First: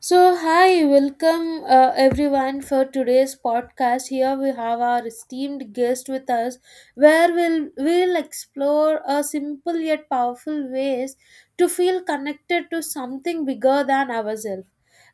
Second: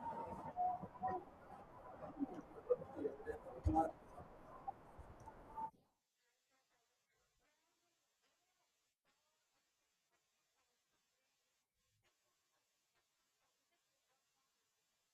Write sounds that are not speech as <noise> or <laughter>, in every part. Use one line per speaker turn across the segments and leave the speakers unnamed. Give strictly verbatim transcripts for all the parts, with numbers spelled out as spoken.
So, hi, welcome uh, everyone for today's podcast. Here we have our esteemed guest with us, where we'll, we'll explore a simple yet powerful ways to feel connected to something bigger than ourselves.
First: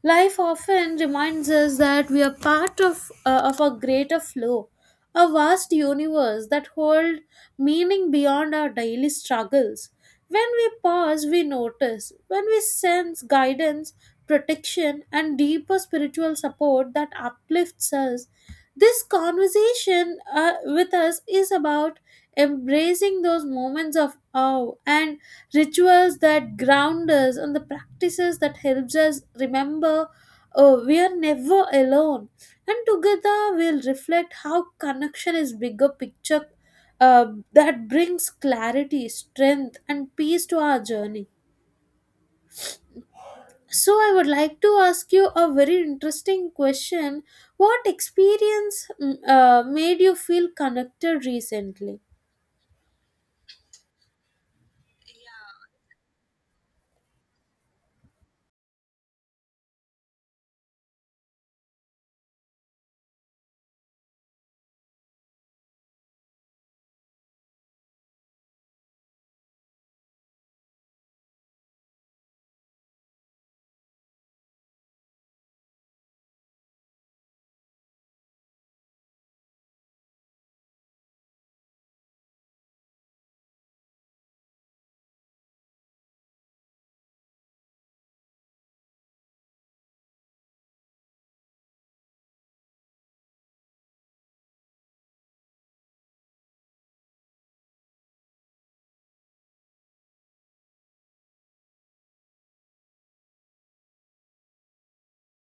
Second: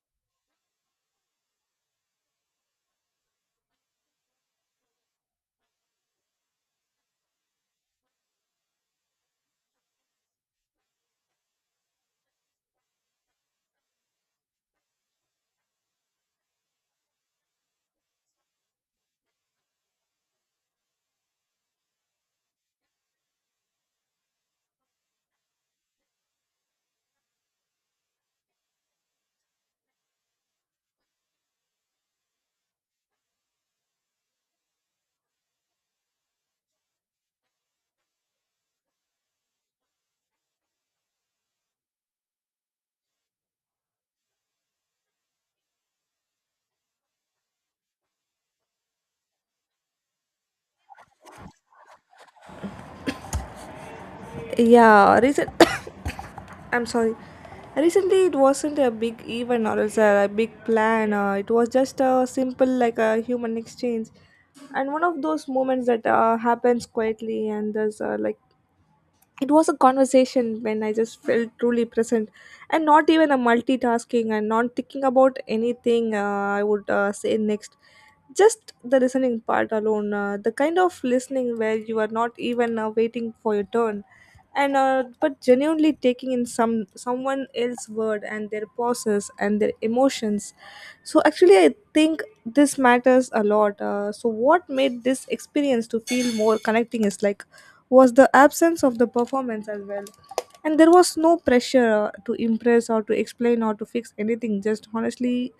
Life often reminds us that we are part of, uh, of a greater flow, a vast universe that holds meaning beyond our daily struggles. When we pause, we notice. When we sense guidance, protection, and deeper spiritual support that uplifts us. This conversation uh, with us is about embracing those moments of awe and rituals that ground us and the practices that helps us remember oh, we are never alone. And together we'll reflect how connection is bigger picture uh, that brings clarity, strength, and peace to our journey. So, I would like to ask you a very interesting question. What experience mm, uh, made you feel connected recently?
Yeah, recent. <coughs> I'm sorry. Recently, it wasn't a big event or else a big plan. Uh, it was just a simple, like a human exchange, and one of those moments that uh, happens quietly and there's uh, like it was a conversation when I just felt truly present and not even a multitasking and not thinking about anything uh, I would uh, say next. Just the listening part alone, uh, the kind of listening where you are not even uh, waiting for your turn, and uh, but genuinely taking in some someone else's word and their pauses and their emotions. So actually, I think this matters a lot. Uh, so, what made this experience to feel more connecting is like was the absence of the performance as well. And there was no pressure uh, to impress or to explain or to fix anything, just honestly,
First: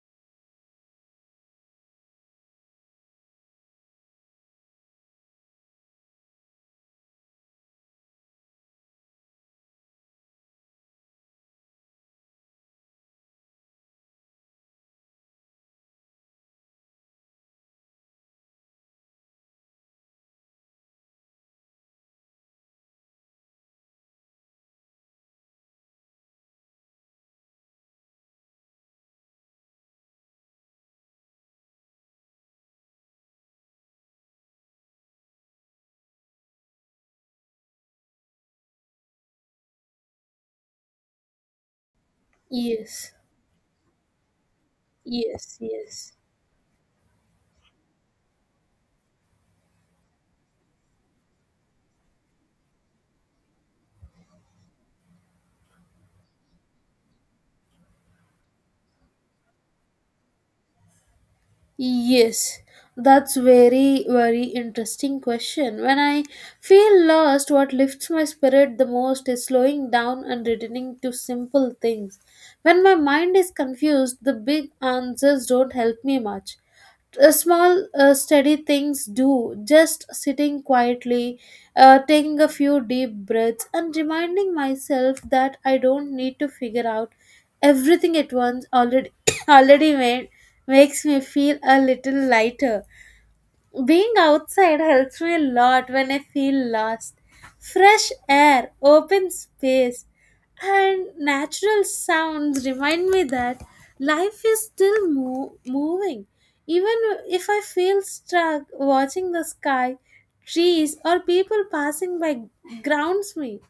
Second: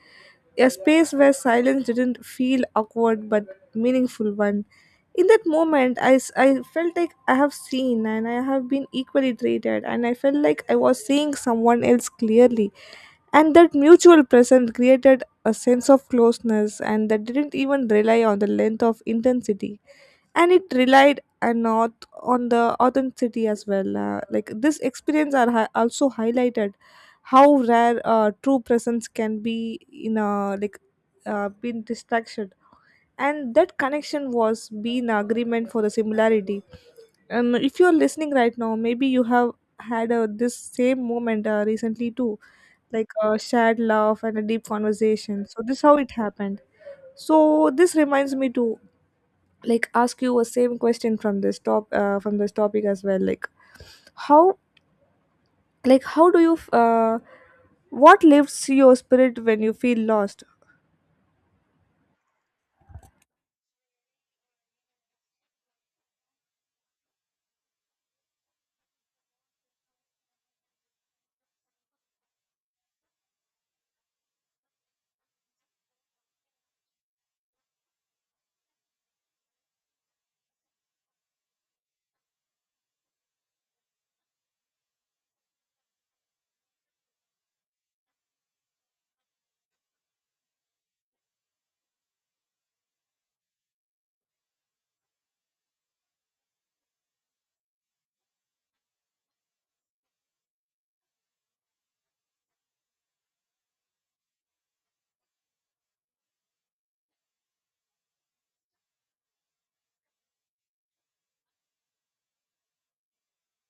a space where silence didn't feel awkward but meaningful one. In that moment, I, s- I felt like I have seen and I have been equally treated, and I felt like I was seeing someone else clearly, and that mutual presence created a sense of closeness, and that didn't even rely on the length of intensity, and it relied and not on the authenticity as well. Uh, like this experience are hi- also highlighted how rare uh, true presence can be in a like uh, been distraction, and that connection was being agreement for the similarity. And if you're listening right now, maybe you have had uh, this same moment uh, recently too, like
Yes,
a shared laugh and a deep conversation.
yes,
So this how it
yes.
happened. So this reminds me to like ask you a same question from this top uh, from this topic as well. Like how like how do you f- uh, what lifts your spirit when you feel lost?
Yes, that's very, very interesting question. When I feel lost, what lifts my spirit the most is slowing down and returning to simple things. When my mind is confused, the big answers don't help me much. Uh, small uh, steady things do, just sitting quietly, uh, taking a few deep breaths and reminding myself that I don't need to figure out everything at once, already <coughs> already made makes me feel a little lighter. Being outside helps me a lot when I feel lost. Fresh air, open space, and natural sounds remind me that life is still mo- moving. Even if I feel stuck, watching the sky, trees, or people passing by grounds me.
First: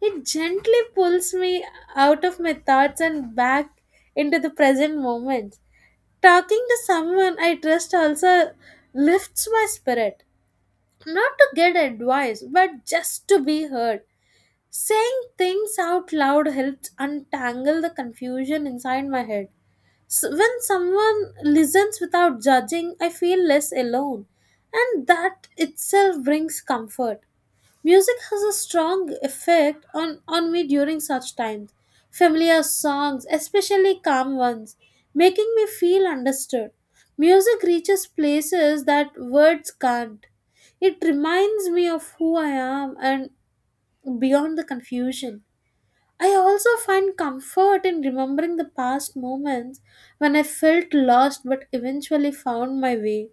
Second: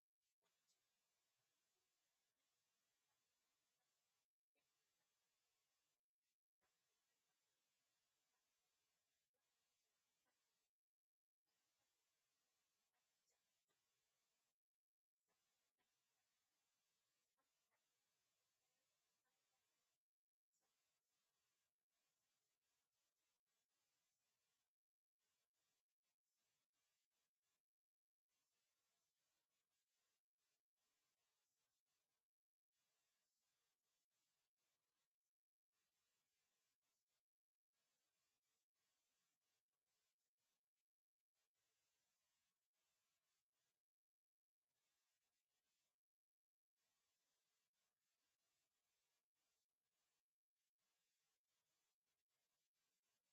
It gently pulls me out of my thoughts and back into the present moment. Talking to someone I trust also lifts my spirit. Not to get advice, but just to be heard. Saying things out loud helps untangle the confusion inside my head. So when someone listens without judging, I feel less alone, and that itself brings comfort. Music has a strong effect on, on me during such times. Familiar songs, especially calm ones, making me feel understood. Music reaches places that words can't. It reminds me of who I am and beyond the confusion. I also find comfort in remembering the past moments when I felt lost but eventually found my way.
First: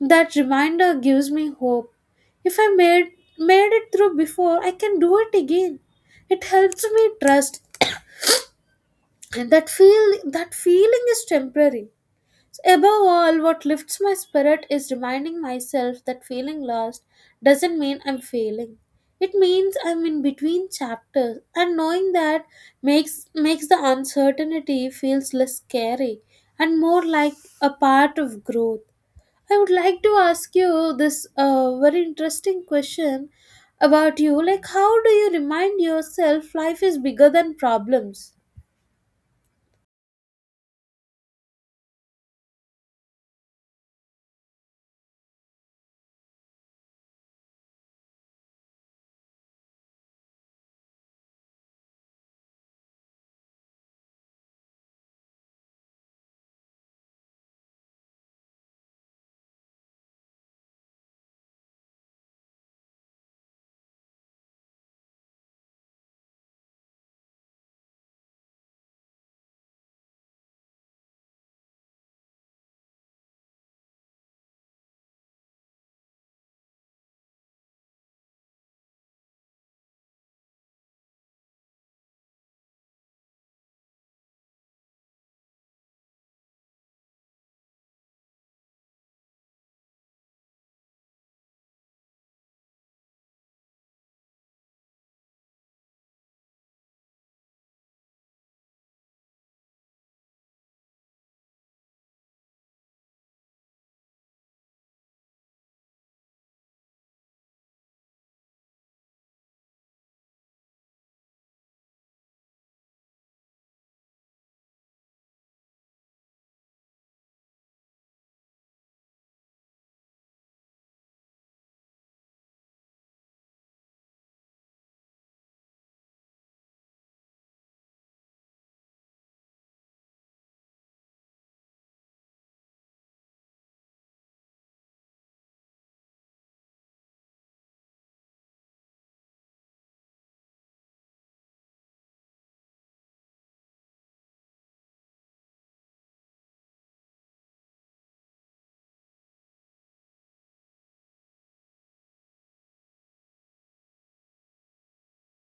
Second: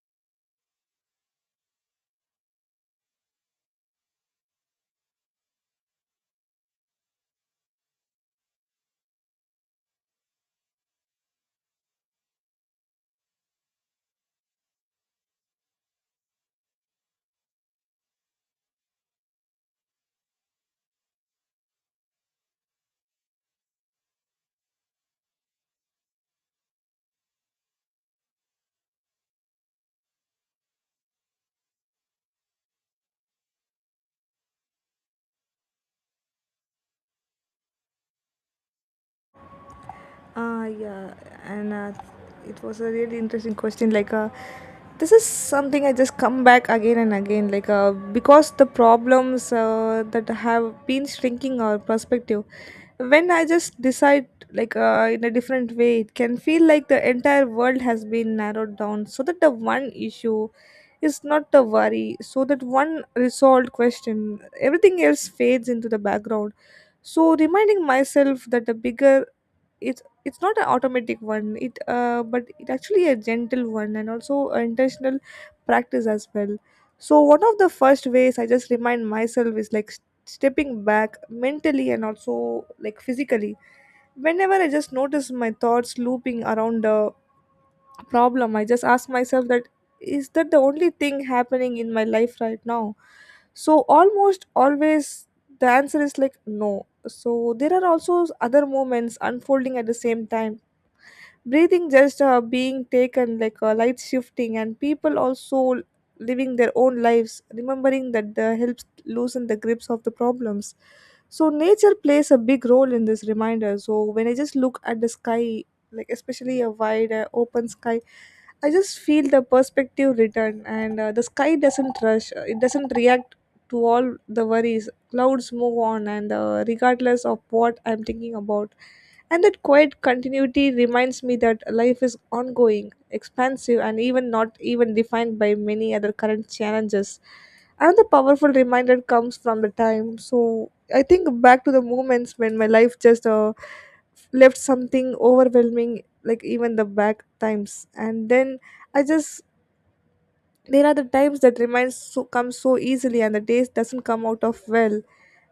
That reminder gives me hope. If I made made it through before, I can do it again. It helps me trust and that feel that feeling is temporary. Above all, what lifts my spirit is reminding myself that feeling lost doesn't mean I'm failing. It means I'm in between chapters, and knowing that makes makes the uncertainty feels less scary and more like a part of growth. I would like to ask you this uh, very interesting question about you. Like, how do you remind yourself life is bigger than problems?
Ah, yeah, and uh, it was a really interesting question. Like, uh, this is something I just come back again and again. Like, uh, because the problems uh, that have been shrinking our perspective, when I just decide like uh, in a different way, it can feel like the entire world has been narrowed down, so that the one issue is not a worry, so that one resolved question, everything else fades into the background. So reminding myself that the bigger it's it's not an automatic one it uh, but it actually a gentle one and also a intentional practice as well. So one of the first ways I just remind myself is like s- stepping back mentally and also like physically. Whenever I just notice my thoughts looping around a problem, I just ask myself that is that the only thing happening in my life right now? So almost always the answer is like no, so there are also other moments unfolding at the same time, breathing, just uh, being taken like a light shifting, and people also living their own lives, remembering that the helps loosen the grips of the problems. So nature plays a big role in this reminder. So when I just look at the sky, like especially a wide uh, open sky, I just feel the perspective return, and uh, the sky doesn't rush, uh, it doesn't react to all the worries. Clouds move on, and uh, regardless of what I'm thinking about, and that quiet continuity reminds me that life is ongoing, expansive, and even not even defined by many other current challenges. Another powerful reminder comes from the time. So I think back to the moments when my life just uh, left something overwhelming, like even the back times. And then I just there are the times that reminds so, come so easily and the days doesn't come out of well.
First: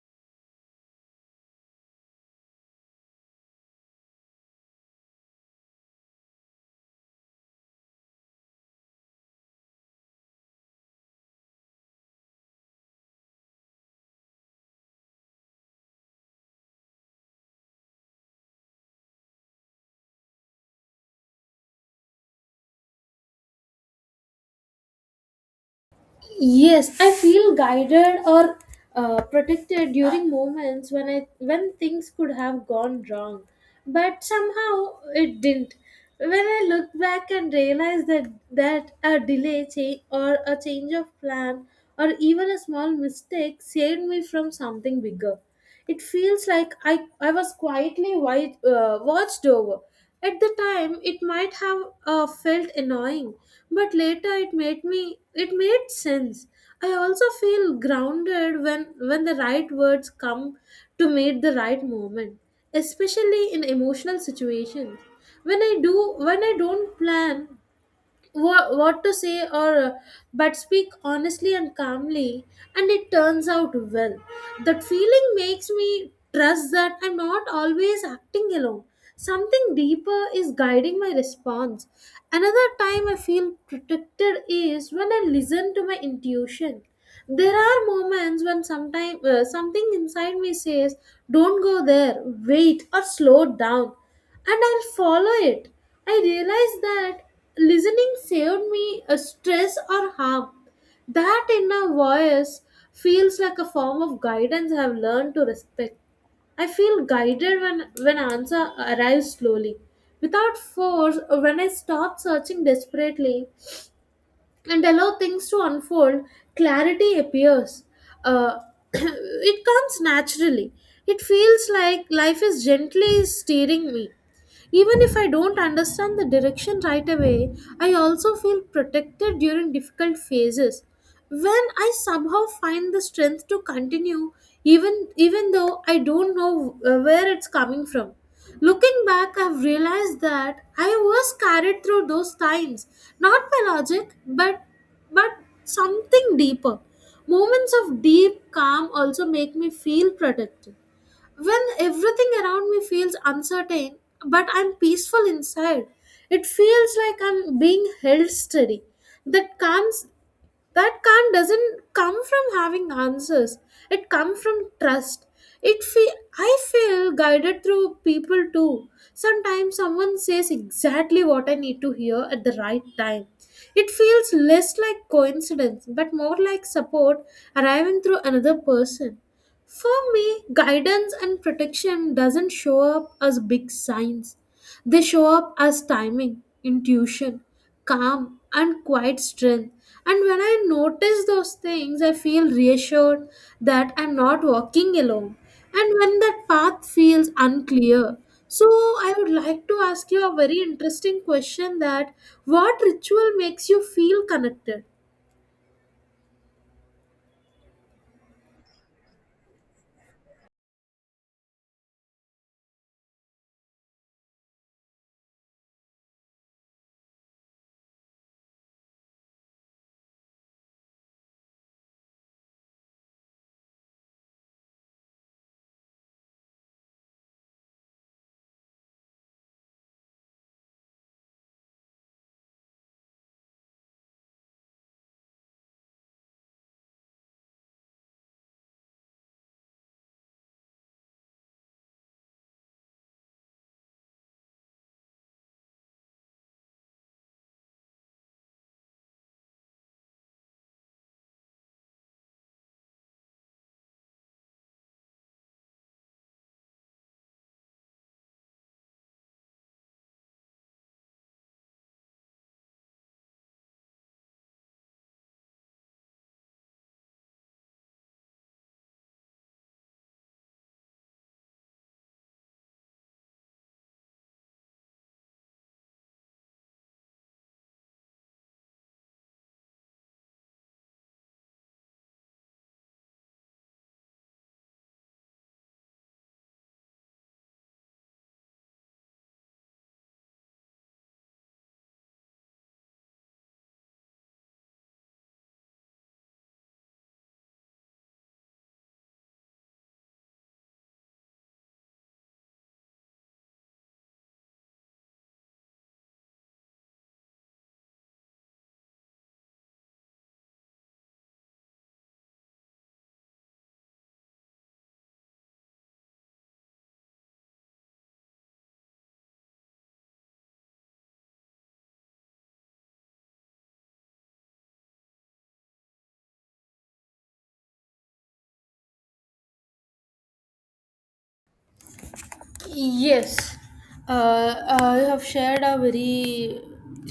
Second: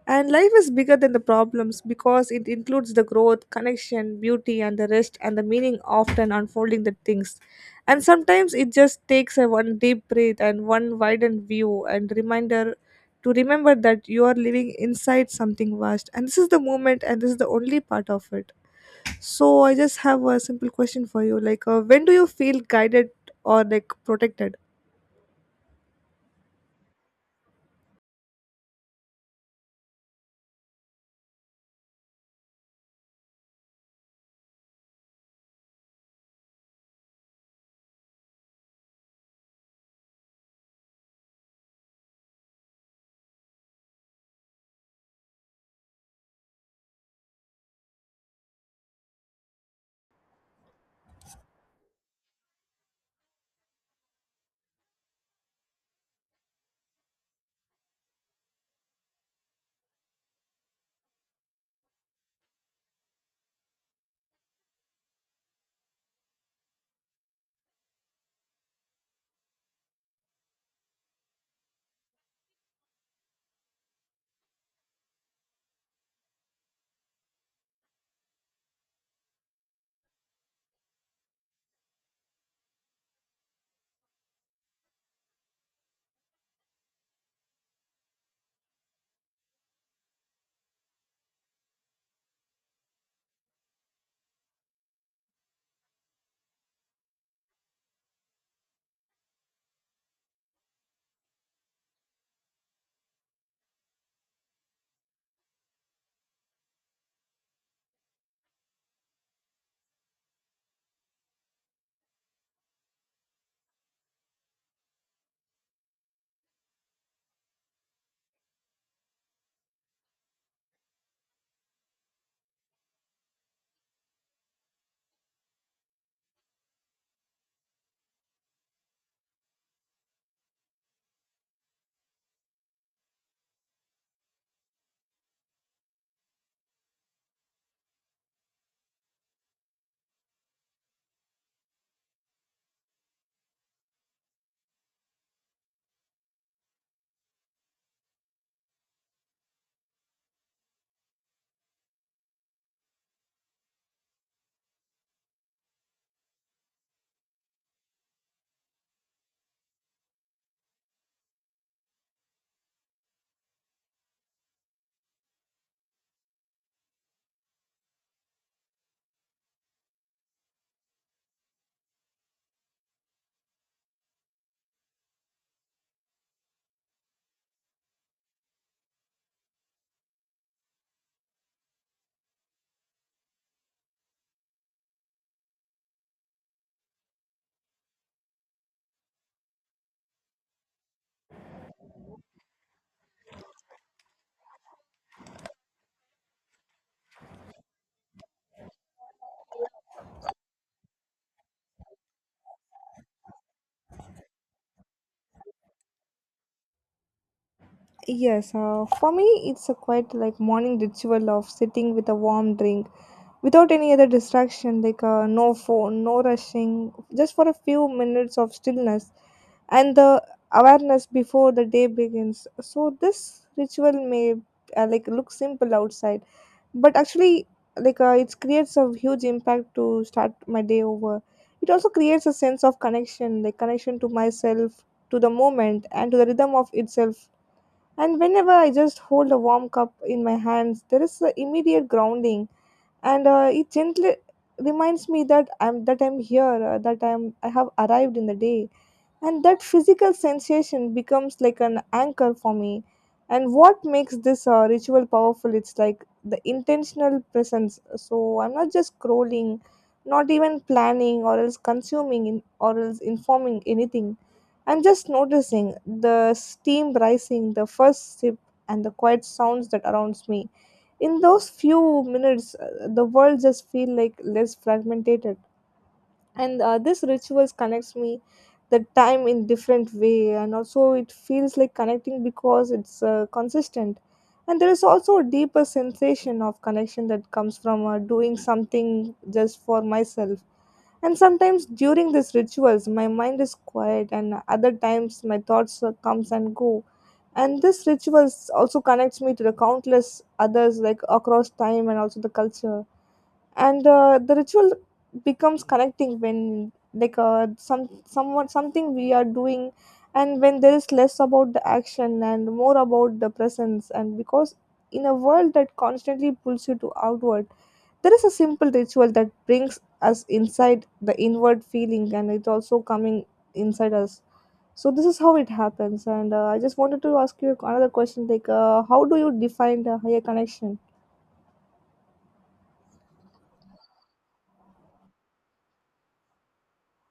And life is bigger than the problems because it includes the growth, connection, beauty, and the rest and the meaning often unfolding the things. And sometimes it just takes a one deep breath and one widened view and reminder to remember that you are living inside something vast. And this is the moment and this is the only part of it. So I just have a simple question for you like, uh, when do you feel guided or like protected?
Yes, I feel guided or uh, protected during moments when I when things could have gone wrong, but somehow it didn't. When I look back and realize that that a delay cha- or a change of plan or even a small mistake saved me from something bigger. It feels like I, I was quietly wi- uh, watched over. At the time, it might have uh, felt annoying, but later it made me it made sense. I also feel grounded when when the right words come to meet the right moment, especially in emotional situations. When I do when I don't plan what, what to say, or uh, but speak honestly and calmly, and it turns out well, that feeling makes me trust that I'm not always acting alone. Something deeper is guiding my response. Another time I feel protected is when I listen to my intuition. There are moments when sometime uh, something inside me says don't go there, wait, or slow down, and I'll follow it. I realized that listening saved me a stress or harm. That inner voice feels like a form of guidance I have learned to respect. I feel guided when, when answer arrives slowly. Without force, or when I stop searching desperately, and allow things to unfold, clarity appears. Uh, <clears throat> it comes naturally. It feels like life is gently steering me. Even if I don't understand the direction right away, I also feel protected during difficult phases when I somehow find the strength to continue, even even though I don't know uh, where it's coming from. Looking back, I've realized that I was carried through those times not by logic but but something deeper. Moments of deep calm also make me feel protected when everything around me feels uncertain, but I'm peaceful inside. It feels like I'm being held steady. That comes that can't doesn't come from having answers. It comes from trust. It feel I feel guided through people too. Sometimes someone says exactly what I need to hear at the right time. It feels less like coincidence but more like support arriving through another person. For me, guidance and protection doesn't show up as big signs. They show up as timing, intuition, calm, and quiet strength. And when I notice those things, I feel reassured that I'm not walking alone. And when that path feels unclear, so I would like to ask you a very interesting question that, what ritual makes you feel connected?
Yes, uh, for me, it's a quite like morning ritual of sitting with a warm drink without any other distraction, like uh, no phone, no rushing, just for a few minutes of stillness and the awareness before the day begins. So, this ritual may uh, like look simple outside, but actually, like uh, it creates a huge impact to start my day over. It also creates a sense of connection, like connection to myself, to the moment, and to the rhythm of itself. And whenever I just hold a warm cup in my hands, there is an immediate grounding, and uh, it gently reminds me that I'm that I'm here, uh, that I'm I have arrived in the day, and that physical sensation becomes like an anchor for me. And what makes this uh, ritual powerful it's like the intentional presence. So I'm not just scrolling, not even planning or else consuming in, or else informing anything. I'm just noticing the steam rising, the first sip, and the quiet sounds that surrounds me. In those few minutes, uh, the world just feel like less fragmented, and uh, this rituals connects me the time in different way, and also it feels like connecting because it's uh, consistent. And there is also a deeper sensation of connection that comes from uh, doing something just for myself. And sometimes during these rituals my mind is quiet and other times my thoughts uh, comes and go. And this rituals also connects me to the countless others like across time and also the culture. And uh, the ritual becomes connecting when like uh, some someone something we are doing, and when there is less about the action and more about the presence. And because in a world that constantly pulls you to outward, there is a simple ritual that brings us inside the inward feeling, and it's also coming inside us. So this is how it happens, and uh, I just wanted to ask you another question like, uh, how do you define the higher connection?
Yes, uh, uh, you have shared a very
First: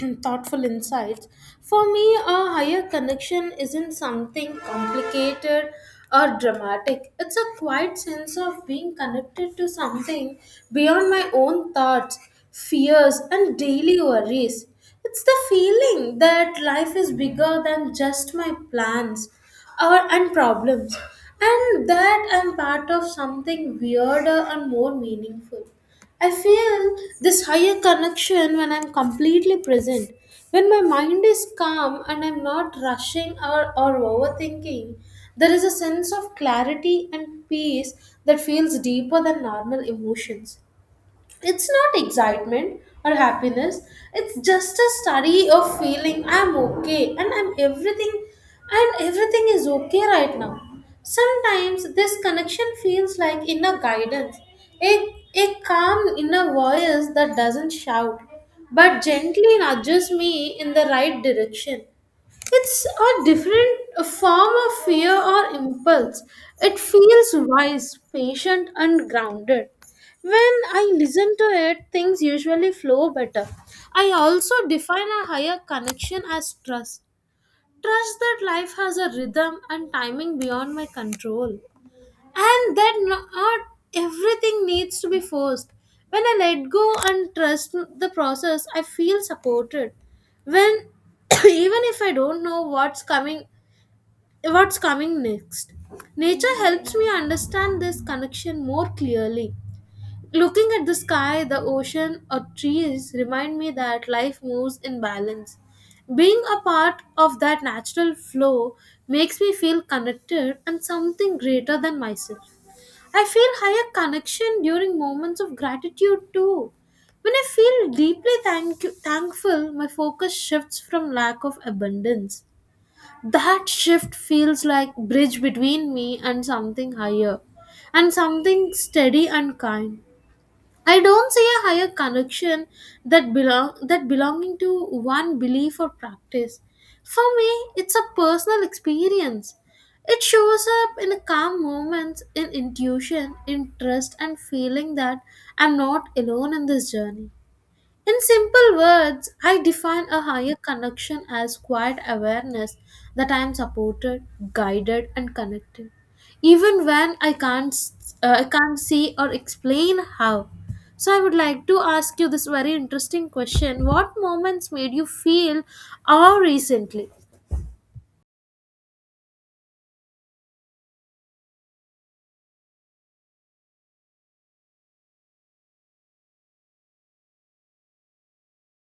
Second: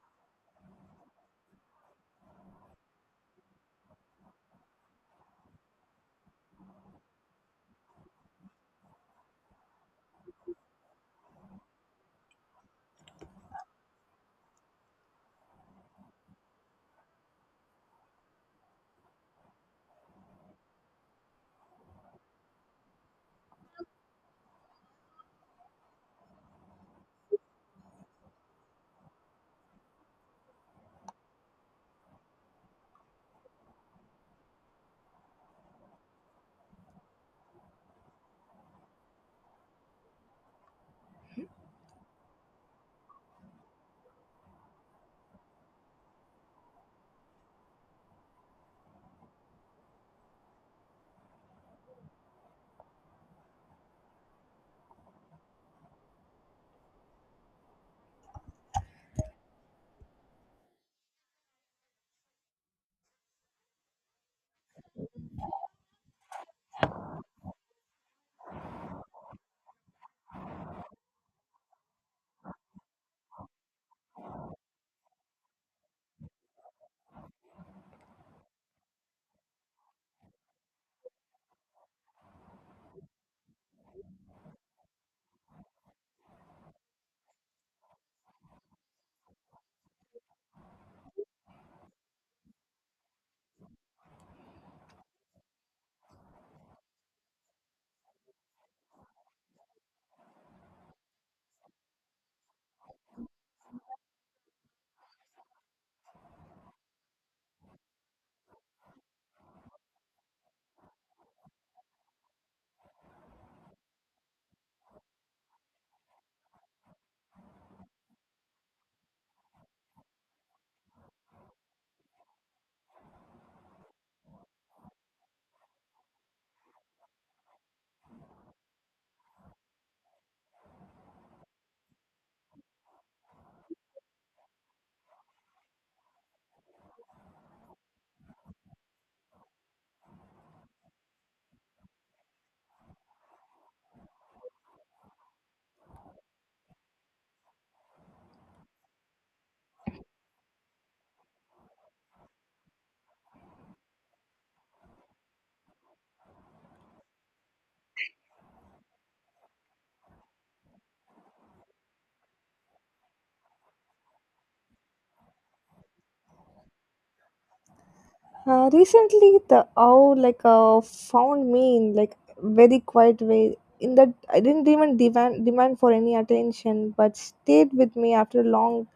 <clears throat> thoughtful insights. For me, a higher connection isn't something complicated or dramatic. It's a quiet sense of being connected to something beyond my own thoughts, fears, and daily worries. It's the feeling that life is bigger than just my plans or and problems, and that I'm part of something weirder and more meaningful. I feel this higher connection when I'm completely present, when my mind is calm and I'm not rushing or, or overthinking. There is a sense of clarity and peace that feels deeper than normal emotions. It's not excitement or happiness, it's just a study of feeling I'm okay and I'm everything and everything is okay right now. Sometimes this connection feels like inner guidance, a, a calm inner voice that doesn't shout but gently nudges me in the right direction. It's a different form of fear or impulse. It feels wise, patient, and grounded. When I listen to it, things usually flow better. I also define a higher connection as trust. Trust that life has a rhythm and timing beyond my control and that not everything needs to be forced. When I let go and trust the process, I feel supported when <coughs> <clears throat> even if I don't know what's coming what's coming next. Nature helps me understand this connection more clearly. Looking at the sky, the ocean or trees remind me that life moves in balance. Being a part of that natural flow makes me feel connected and something greater than myself. I feel higher connection during moments of gratitude too. When I feel deeply thank- thankful, my focus shifts from lack of abundance. That shift feels like bridge between me and something higher and something steady and kind. I don't see a higher connection that belong that belonging to one belief or practice. For me, it's a personal experience. It shows up in calm moments, in intuition, in trust, and feeling that I'm not alone in this journey. In simple words, I define a higher connection as quiet awareness that I am supported, guided, and connected, even when I can't uh, I can't see or explain how. So I would like to ask you this very interesting question: What moments made you feel awe recently?
Uh, recently, the owl like uh, found me in like very quiet way. In that, I didn't even demand demand for any attention, but stayed with me after a long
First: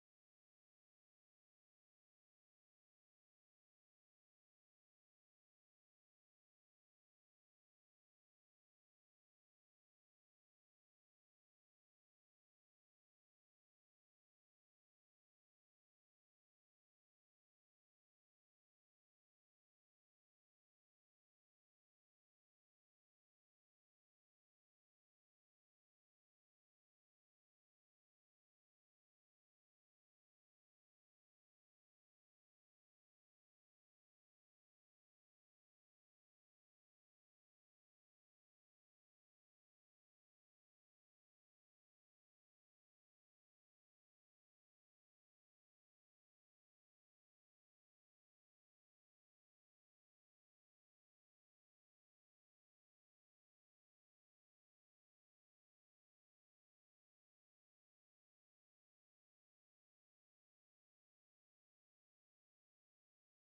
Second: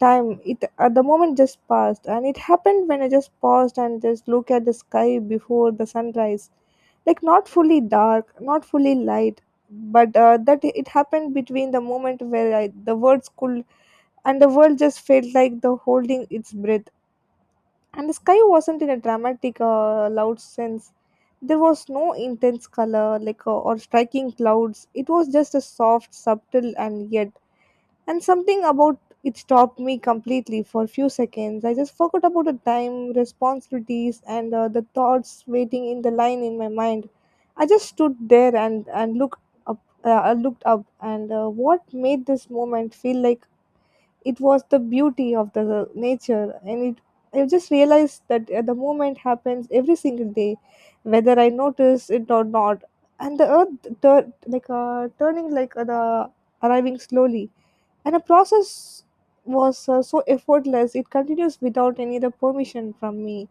time. It at the moment just passed, and it happened when I just paused and just look at the sky before the sunrise, like not fully dark, not fully light, but uh, that it happened between the moment where I, the words could, and the world just felt like the holding its breath. And the sky wasn't in a dramatic, uh, loud sense. There was no intense color, like uh, or striking clouds. It was just a soft, subtle, and yet. And something about it stopped me completely for a few seconds. I just forgot about the time, responsibilities, and uh, the thoughts waiting in the line in my mind. I just stood there and and looked up. Uh, I looked up, and uh, what made this moment feel like it was the beauty of the nature, and it I just realized that uh, the movement happens every single day, whether I notice it or not. And the earth tur- like uh, turning like uh, the arriving slowly, and the process was uh, so effortless. It continues without any other permission from me.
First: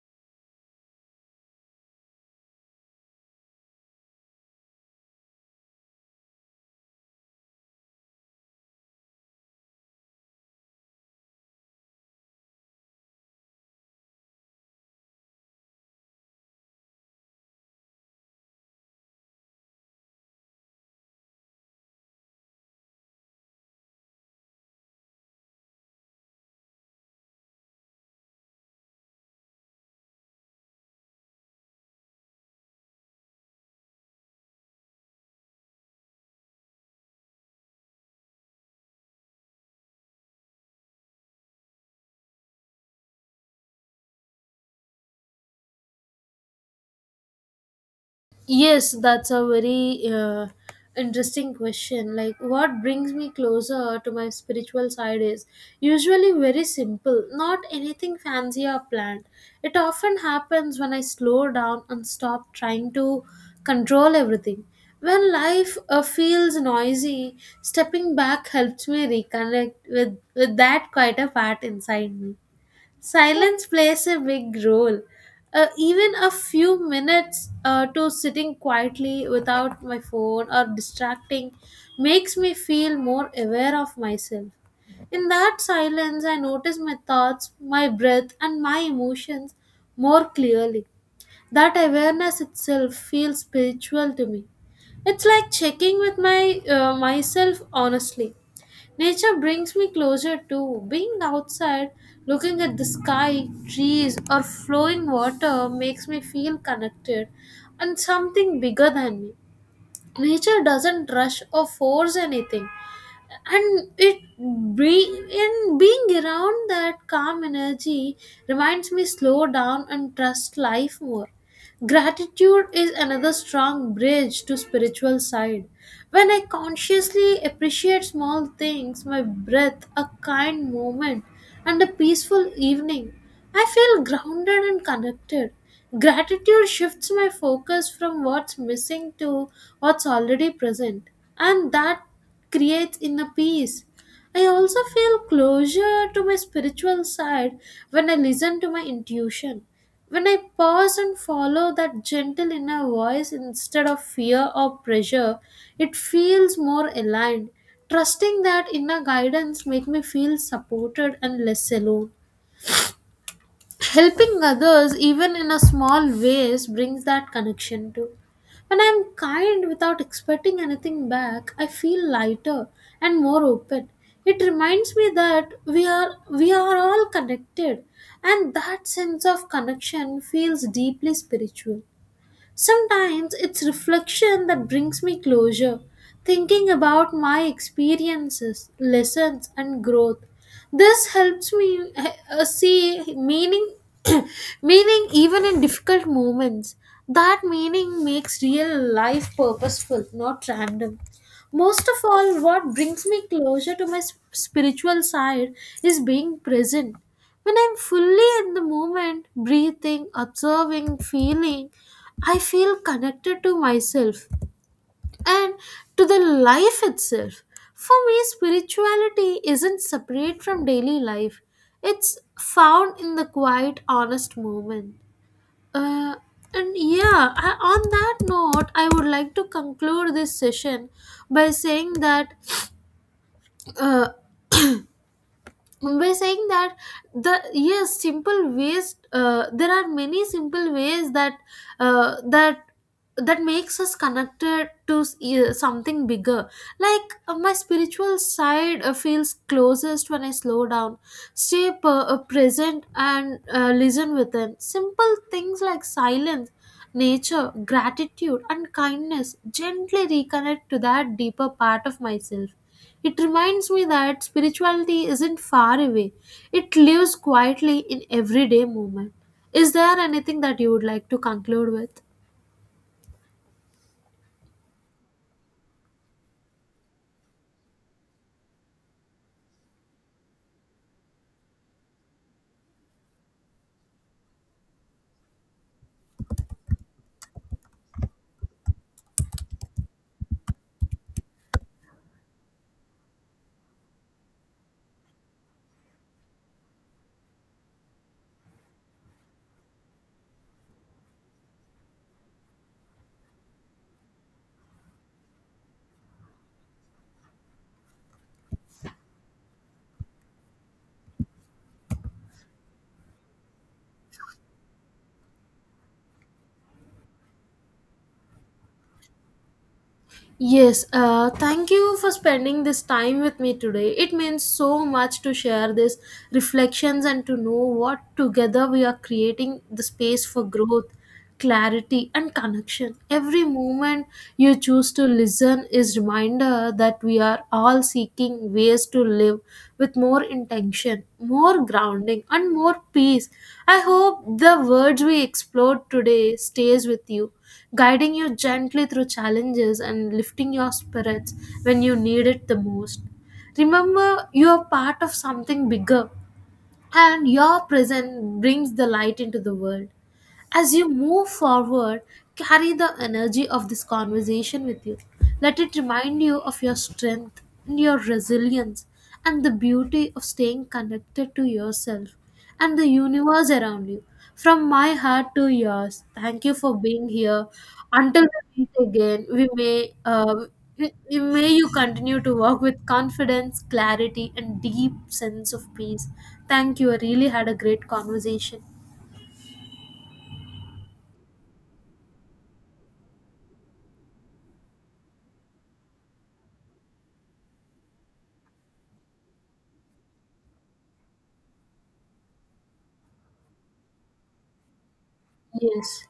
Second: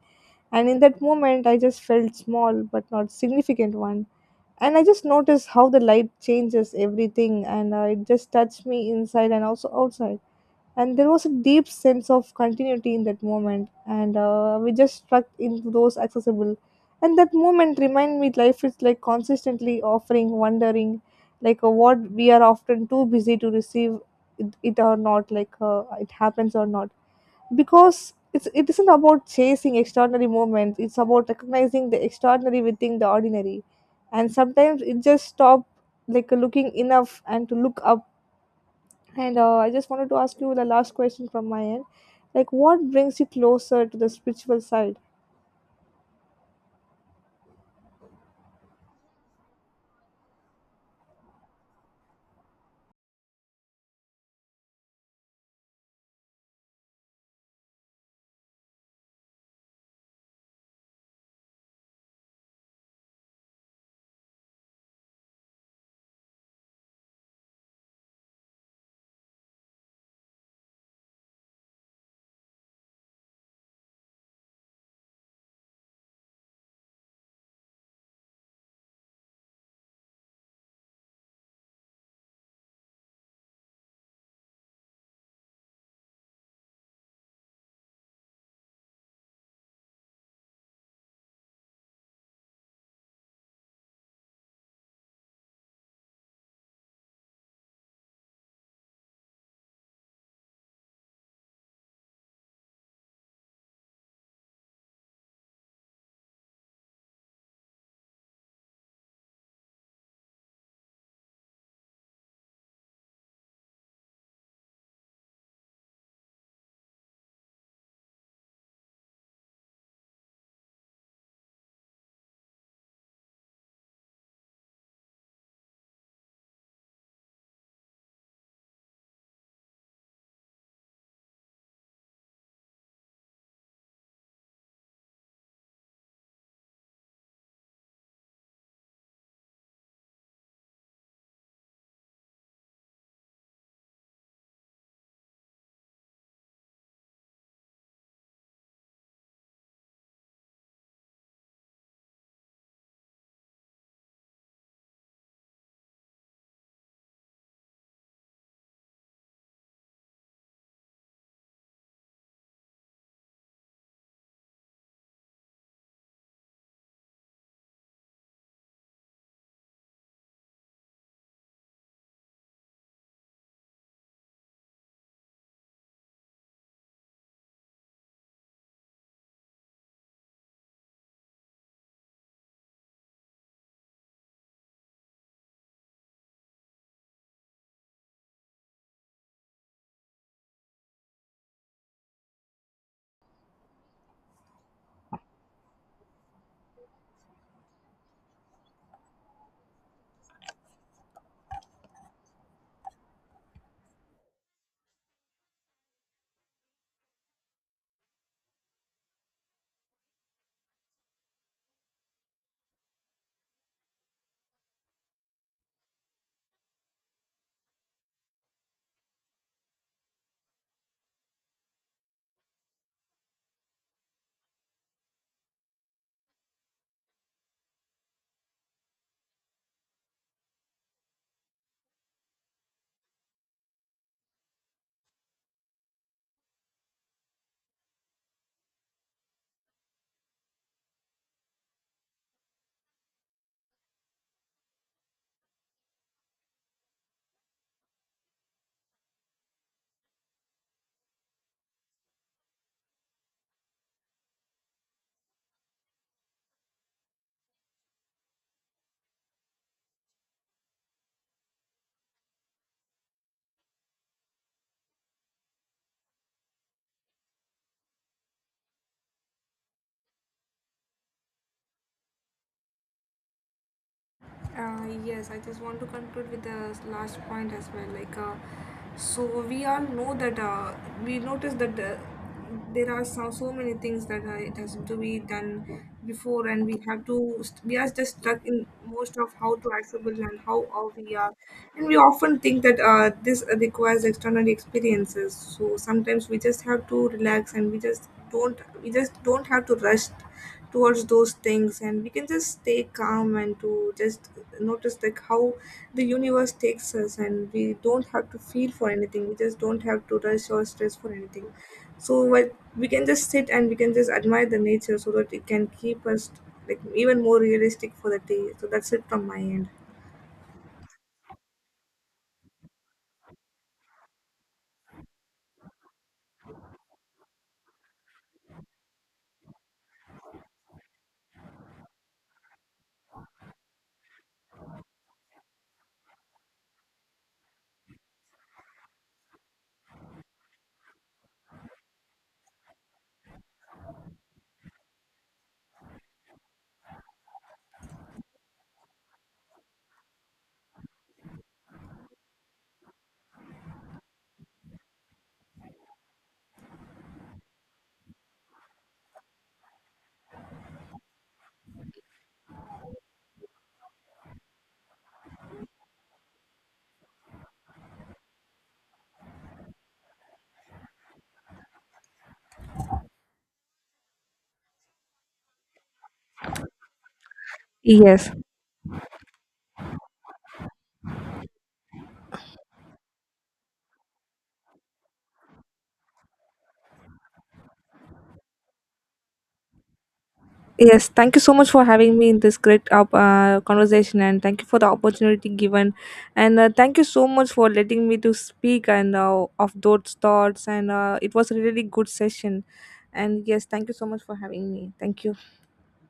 And in that moment I just felt small but not significant one. And I just noticed how the light changes everything, and uh, it just touched me inside and also outside. And there was a deep sense of continuity in that moment, and uh, we just struck into those accessible. And that moment reminded me life is like consistently offering wondering, like uh, what we are often too busy to receive it, it or not like uh, it happens or not. Because it's it isn't about chasing extraordinary moments, it's about recognizing the extraordinary within the ordinary. And sometimes it just stop like looking enough and to look up. And uh, I just wanted to ask you the last question from my end. Like, what brings you closer to the spiritual side?
Yes, that's a very uh, interesting question. Like, what brings me closer to my spiritual side is usually very simple, not anything fancy or planned. It often happens when I slow down and stop trying to control everything. When life uh, feels noisy, stepping back helps me reconnect with, with that quieter part inside me. Silence plays a big role. Uh, even a few minutes uh, to sitting quietly without my phone or distracting makes me feel more aware of myself. In that silence, I notice my thoughts, my breath, and my emotions more clearly. That awareness itself feels spiritual to me. It's like checking with my uh, myself honestly. Nature brings me closer to being outside, looking at the sky, trees, or flowing water makes me feel connected and something bigger than me. Nature doesn't rush or force anything, and it be in being around that calm energy reminds me slow down and trust life more. Gratitude is another strong bridge to spiritual side. When I consciously appreciate small things, my breath, a kind moment, and a peaceful evening, I feel grounded and connected. Gratitude shifts my focus from what's missing to what's already present, and that creates inner peace. I also feel closure to my spiritual side when I listen to my intuition. When I pause and follow that gentle inner voice instead of fear or pressure, it feels more aligned. Trusting that inner guidance makes me feel supported and less alone. Helping others even in a small ways brings that connection too. When I'm kind without expecting anything back, I feel lighter and more open. It reminds me that we are we are all connected, and that sense of connection feels deeply spiritual. Sometimes it's reflection that brings me closure, thinking about my experiences, lessons, and growth. This helps me uh, see meaning, <coughs> <clears throat> meaning even in difficult moments. That meaning makes real life purposeful, not random. Most of all, what brings me closer to my s- spiritual side is being present. When I'm fully in the moment, breathing, observing, feeling, I feel connected to myself and to the life itself. For me, spirituality isn't separate from daily life, it's found in the quiet, honest moment. Uh, and yeah, I, on that note, I would like to conclude this session by saying that, uh, we're saying that the yes simple ways, uh, there are many simple ways that uh, that that makes us connected to s- uh, something bigger. Like, uh, my spiritual side uh, feels closest when I slow down, stay p- uh, present, and uh, listen within. Simple things like silence, nature, gratitude and kindness gently reconnect to that deeper part of myself. It reminds me that spirituality isn't far away, it lives quietly in everyday movement. Is there anything that you would like to conclude with?
Uh, yes, I just want to conclude with the last point as well. Like, uh, so we all know that uh, we notice that uh, there are so, so many things that uh, it has to be done before, and we have to st- we are just stuck in most of how to accessible and how all we are, and we often think that uh, this requires external experiences. So sometimes we just have to relax, and we just don't we just don't have to rush towards those things, and we can just stay calm and to just notice like how the universe takes us, and we don't have to feel for anything. We just don't have to rush or stress for anything. So what we can just sit and we can just admire the nature, so that it can keep us like even more realistic for the day. So that's it from my end.
Yes, uh, thank you for spending this time with me today. It means so much to share these reflections and to know what together we are creating the space for growth, clarity, and connection. Every moment you choose to listen is reminder that we are all seeking ways to live with more intention, more grounding, and more peace. I hope the words we explored today stays with you, guiding you gently through challenges and lifting your spirits when you need it the most. Remember, you are part of something bigger, and your presence brings the light into the world. As you move forward, carry the energy of this conversation with you. Let it remind you of your strength and your resilience and the beauty of staying connected to yourself and the universe around you. From my heart to yours, thank you for being here. Until
Yes,
we meet again, we may, uh, we- we may you continue to walk with confidence, clarity, and deep sense of peace. Thank you. I really had a great conversation.
yes, thank you so much for having me in this great uh, uh, conversation, and thank you for the opportunity given, and uh, thank you so much for letting me to speak and uh, of those thoughts, and uh, it was a really good session, and yes, thank you so much for having me. Thank you.
Yes.